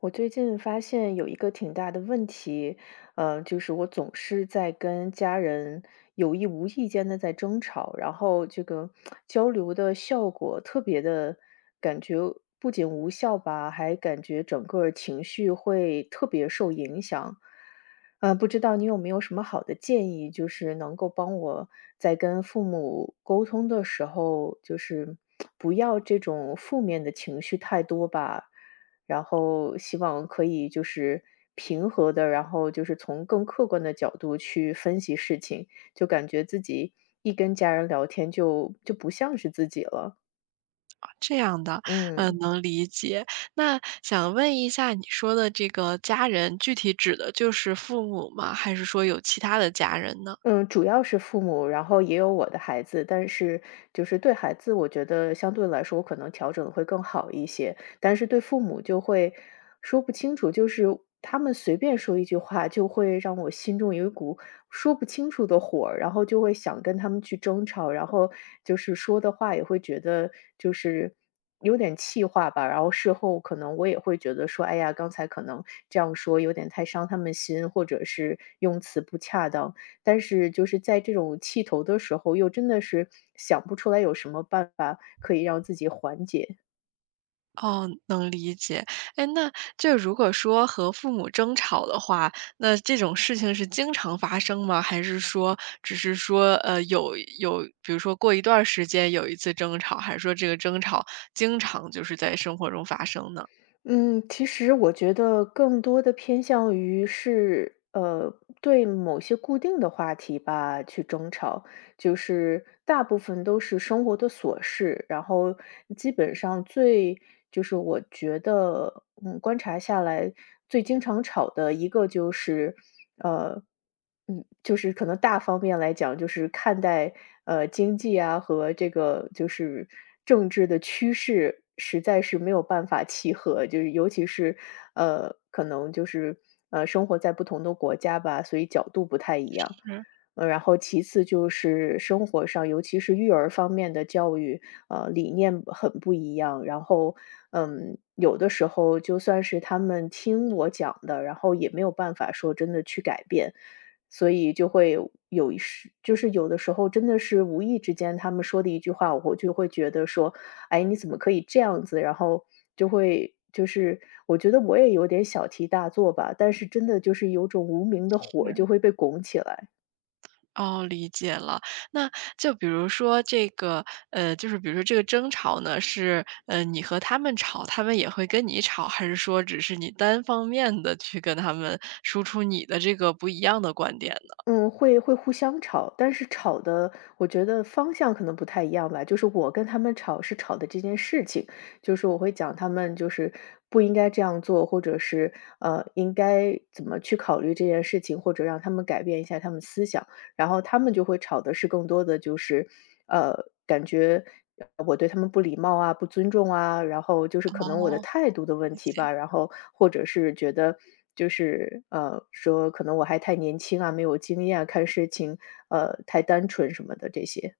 我最近发现有一个挺大的问题，就是我总是在跟家人有意无意间的在争吵，然后这个交流的效果特别的感觉不仅无效吧，还感觉整个儿情绪会特别受影响。不知道你有没有什么好的建议，就是能够帮我在跟父母沟通的时候，就是不要这种负面的情绪太多吧。然后希望可以就是平和的，然后就是从更客观的角度去分析事情，就感觉自己一跟家人聊天就不像是自己了，这样的，嗯，嗯。能理解。那想问一下，你说的这个家人，具体指的就是父母吗？还是说有其他的家人呢？嗯，主要是父母，然后也有我的孩子，但是就是对孩子，我觉得相对来说，我可能调整得会更好一些，但是对父母就会说不清楚，就是他们随便说一句话，就会让我心中有一股说不清楚的火儿然后就会想跟他们去争吵，然后就是说的话也会觉得就是有点气话吧，然后事后可能我也会觉得说，哎呀，刚才可能这样说有点太伤他们心，或者是用词不恰当。但是就是在这种气头的时候，又真的是想不出来有什么办法可以让自己缓解。哦，能理解。哎，那就如果说和父母争吵的话，那这种事情是经常发生吗？还是说只是说，有，比如说过一段儿时间有一次争吵，还是说这个争吵经常就是在生活中发生呢？嗯，其实我觉得更多的偏向于是，对某些固定的话题吧去争吵。就是大部分都是生活的琐事，然后基本上最就是我觉得，嗯，观察下来最经常吵的一个就是，呃，就是可能大方面来讲，就是看待经济啊和这个就是政治的趋势，实在是没有办法契合，就是尤其是可能就是生活在不同的国家吧，所以角度不太一样。是然后其次就是生活上，尤其是育儿方面的教育，理念很不一样。然后，嗯，有的时候就算是他们听我讲的，然后也没有办法说真的去改变，所以就会有一时，就是有的时候真的是无意之间他们说的一句话，我就会觉得说，哎，你怎么可以这样子？然后就会。就是我觉得我也有点小题大做吧，但是真的就是有种无名的火是。就会被拱起来。哦，理解了。那就比如说这个，就是比如说这个争吵呢，是你和他们吵，他们也会跟你吵，还是说只是你单方面的去跟他们输出你的这个不一样的观点呢？嗯，会互相吵，但是吵的我觉得方向可能不太一样吧。就是我跟他们吵是吵的这件事情，就是我会讲他们就是不应该这样做，或者是应该怎么去考虑这件事情，或者让他们改变一下他们思想。然后他们就会吵的是更多的就是，呃，感觉我对他们不礼貌啊、不尊重啊，然后就是可能我的哦，态度的理问题解。吧，然后或者是觉得就是，说可能我还太年轻啊，没有经验啊，看事情，太单纯什么的这些。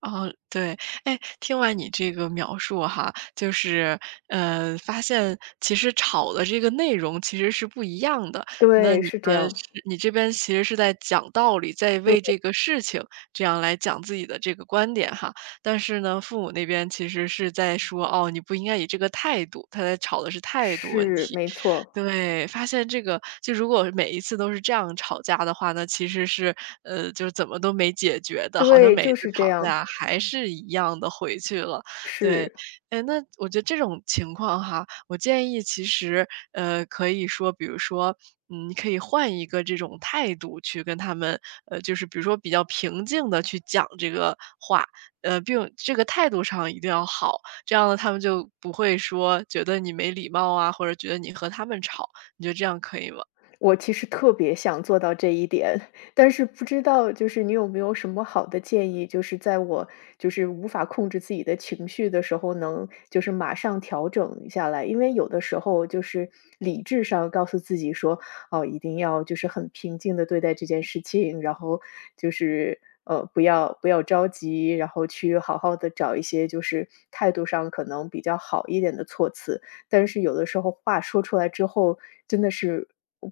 哦，对，哎，听完你这个描述哈，发现其实吵的这个内容其实是不一样的。那对，你是这是样，你这边其实是在讲道理，在对，为这个事情这样来讲自己的这个观点哈。但是呢，父母那边其实是在说，哦，你不应该以这个态度，他在吵的是态度问是，题。没错，对，发现这个就如果每一次都是这样吵架的话，那其实是，就是怎么都没解决的，好像对，每一就次是这吵样，架还是一样的回去了。对，是。哎，那我觉得这种情况哈，我建议其实，可以说，比如说，嗯，你可以换一个这种态度去跟他们，就是比如说比较平静的去讲这个话，并这个态度上一定要好。这样呢，他们就不会说觉得你没礼貌啊，或者觉得你和他们吵，你觉得这样可以吗？我其实特别想做到这一点，但是不知道就是你有没有什么好的建议，就是在我就是无法控制自己的情绪的时候，能就是马上调整下来。因为有的时候就是理智上告诉自己说，哦，一定要就是很平静的对待这件事情，然后就是不要着急，然后去好好的找一些就是态度上可能比较好一点的措辞。但是有的时候话说出来之后，真的是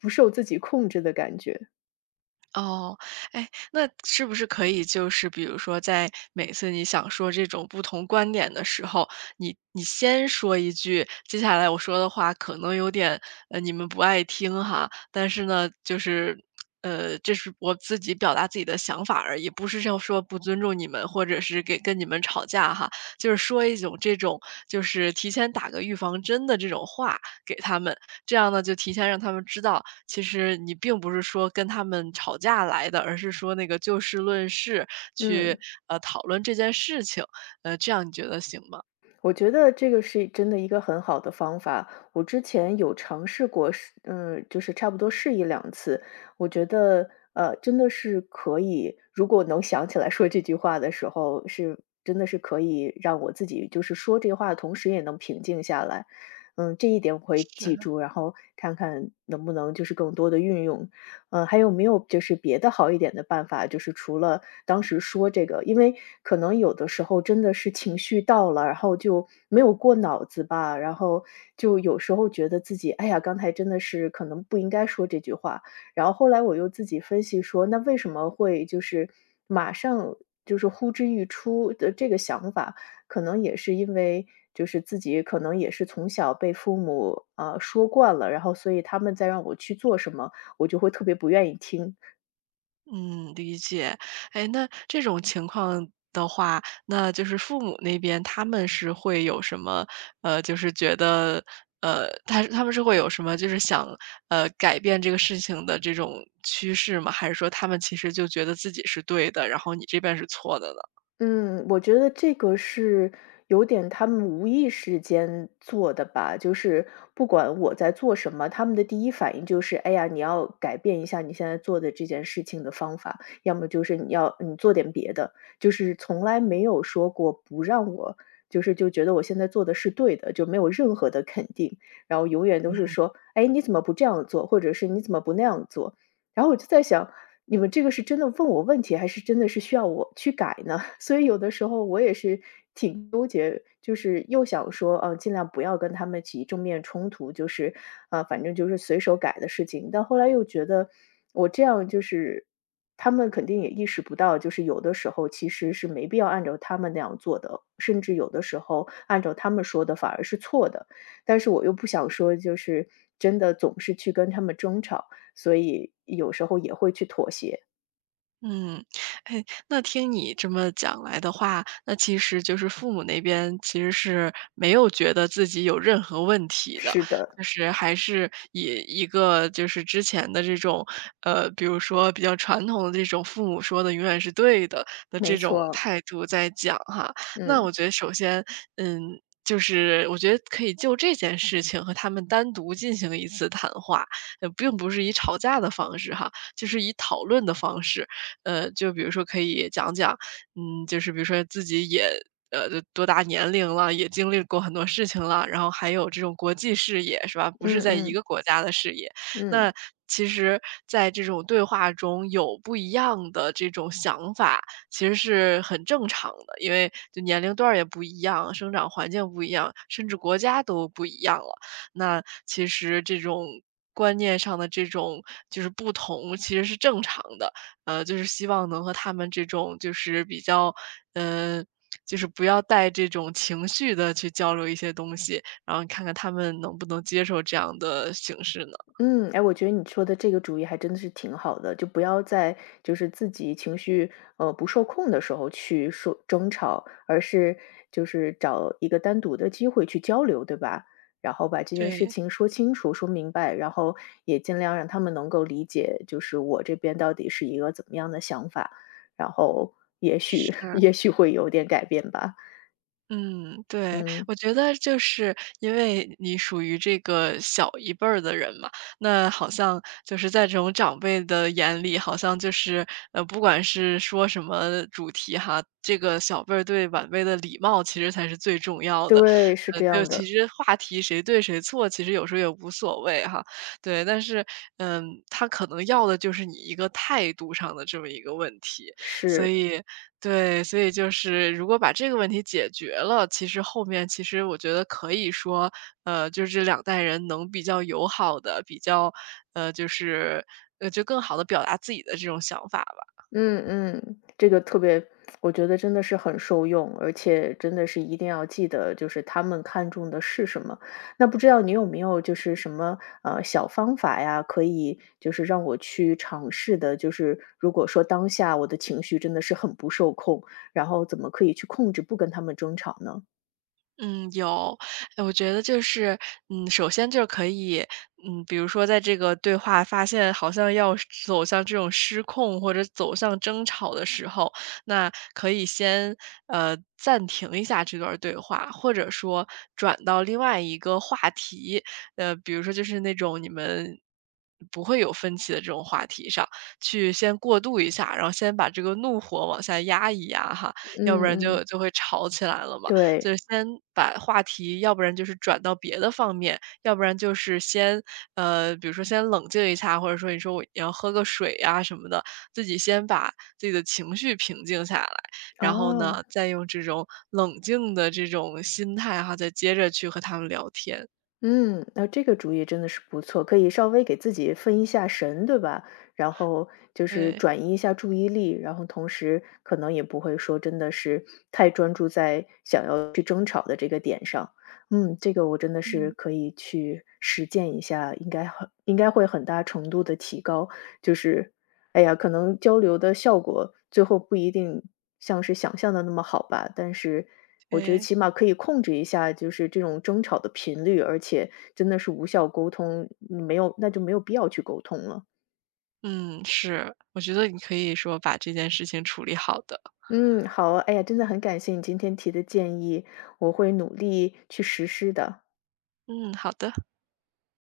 不受自己控制的感觉。哦，哎，那是不是可以就是比如说在每次你想说这种不同观点的时候，你先说一句，接下来我说的话可能有点，你们不爱听哈，但是呢，这是我自己表达自己的想法而已，不是要说不尊重你们，或者是给跟你们吵架哈，就是说一种这种就是提前打个预防针的这种话，给他们，这样呢，就提前让他们知道，其实你并不是说跟他们吵架来的，而是说那个就事论事嗯，去，讨论这件事情，这样你觉得行吗？我觉得这个是真的一个很好的方法。我之前有尝试过试，嗯，就是差不多试一两次，我觉得，真的是可以，如果能想起来说这句话的时候，是真的是可以让我自己就是说这话的同时也能平静下来。嗯，这一点我会记是。住，然后看看能不能就是更多的运用。嗯，还有没有就是别的好一点的办法？就是除了当时说这个，因为可能有的时候真的是情绪到了，然后就没有过脑子吧，然后就有时候觉得自己，哎呀，刚才真的是可能不应该说这句话。然后后来我又自己分析说，那为什么会就是马上就是呼之欲出的这个想法，可能也是因为就是自己可能也是从小被父母啊说惯了，然后所以他们在让我去做什么。我就会特别不愿意听。嗯，理解。哎，那这种情况的话，那就是父母那边他们是会有什么就是觉得他们是会有什么就是想，改变这个事情的这种趋势吗？还是说他们其实就觉得自己是对的，然后你这边是错的呢？嗯，我觉得这个是有点他们无意识间做的吧，就是不管我在做什么，他们的第一反应就是：“哎呀，你要改变一下你现在做的这件事情的方法，要么就是你要你做点别的。”就是从来没有说过不让我就是就觉得我现在做的是对的，就没有任何的肯定，然后永远都是说：“哎，你怎么不这样做？”或者是“你怎么不那样做？”然后我就在想，你们这个是真的问我问题，还是真的是需要我去改呢？所以有的时候我也是挺纠结，就是又想说，尽量不要跟他们起正面冲突，就是，反正就是随手改的事情。但后来又觉得，我这样就是他们肯定也意识不到，就是有的时候其实是没必要按照他们那样做的，甚至有的时候按照他们说的反而是错的。但是我又不想说，就是真的总是去跟他们争吵，所以有时候也会去妥协。嗯，哎，那听你这么讲来的话，那其实就是父母那边其实是没有觉得自己有任何问题的，是的，就是还是以一个就是之前的这种，比如说比较传统的这种父母说的永远是对的的这没种错，态度在讲哈。那嗯我觉得首先，嗯，就是我觉得可以就这件事情和他们单独进行一次谈话，并不是以吵架的方式哈，就是以讨论的方式。就比如说可以讲讲，嗯，就是比如说自己也呃，多大年龄了，也经历过很多事情了，然后还有这种国际视野是吧？不是嗯在一嗯。个国家的视野。嗯，那其实在这种对话中有不一样的这种想法，其实是很正常的，因为就年龄段儿也不一样，生长环境不一样，甚至国家都不一样了。那其实这种观念上的这种就是不同，其实是正常的。就是希望能和他们这种就是比较，呃，就是不要带这种情绪的去交流一些东西，然后看看他们能不能接受这样的形式呢？嗯，哎，我觉得你说的这个主意还真的是挺好的，就不要在就是自己情绪不受控的时候去说争吵，而是就是找一个单独的机会去交流，对吧？然后把这件事对，情说清楚、说明白，然后也尽量让他们能够理解，就是我这边到底是一个怎么样的想法，然后也许 是。也许会有点改变吧。嗯，对，嗯，我觉得就是因为你属于这个小一辈儿的人嘛，那好像就是在这种长辈的眼里，好像不管是说什么主题哈，这个小辈儿对晚辈的礼貌其实才是最重要的。对，是这就样其的，实话题谁对谁错，其实有时候也无所谓哈。对，但是嗯，他可能要的就是你一个态度上的这么一个问题，所是。以对，所以就是如果把这个问题解决了，其实后面其实我觉得可以说，就是这两代人能比较友好的比较，呃，就是，就更好的表达自己的这种想法。嗯嗯，这个特别我觉得真的是很受用，而且真的是一定要记得，就是他们看重的是什么。那不知道你有没有就是什么，小方法呀，可以就是让我去尝试的，就是如果说当下我的情绪真的是很不受控，然后怎么可以去控制不跟他们争吵呢？嗯，有，哎，我觉得就是，嗯，首先就是可以，嗯，比如说在这个对话发现好像要是走向这种失控或者走向争吵的时候，那可以先暂停一下这段儿对话，或者说转到另外一个话题，比如说就是那种你们不会有分歧的这种话题上去先过渡一下，然后先把这个怒火往下压一压哈，要不嗯然就嗯，就会吵起来了嘛。就对，是先把话题，要不然就是转到别的方面，要不然就是先，比如说先冷静一下，或者说你说我要喝个水呀、什么的，自己先把自己的情绪平静下来，然后哦。呢，再用这种冷静的这种心态哈，再接着去和他们聊天。嗯，那这个主意真的是不错，可以稍微给自己分一下神，对吧？然后就是对，转移一下注意力，然后同时可能也不会说真的是太专注在想要去争吵的这个点上。嗯，这个我真的是嗯，可以去实践一下，应该很应该会很大程度的提高，就是哎呀，可能交流的效果最后不一定像是想象的那么好吧，但是我觉得对，起码可以控制一下，就是这种争吵的频率，而且真的是无效沟通，你没有那就没有必要去沟通了。嗯，是，我觉得你可以说把这件事情处理好的。嗯，好啊，哎呀，真的很感谢你今天提的建议，我会努力去实施的。嗯，好的。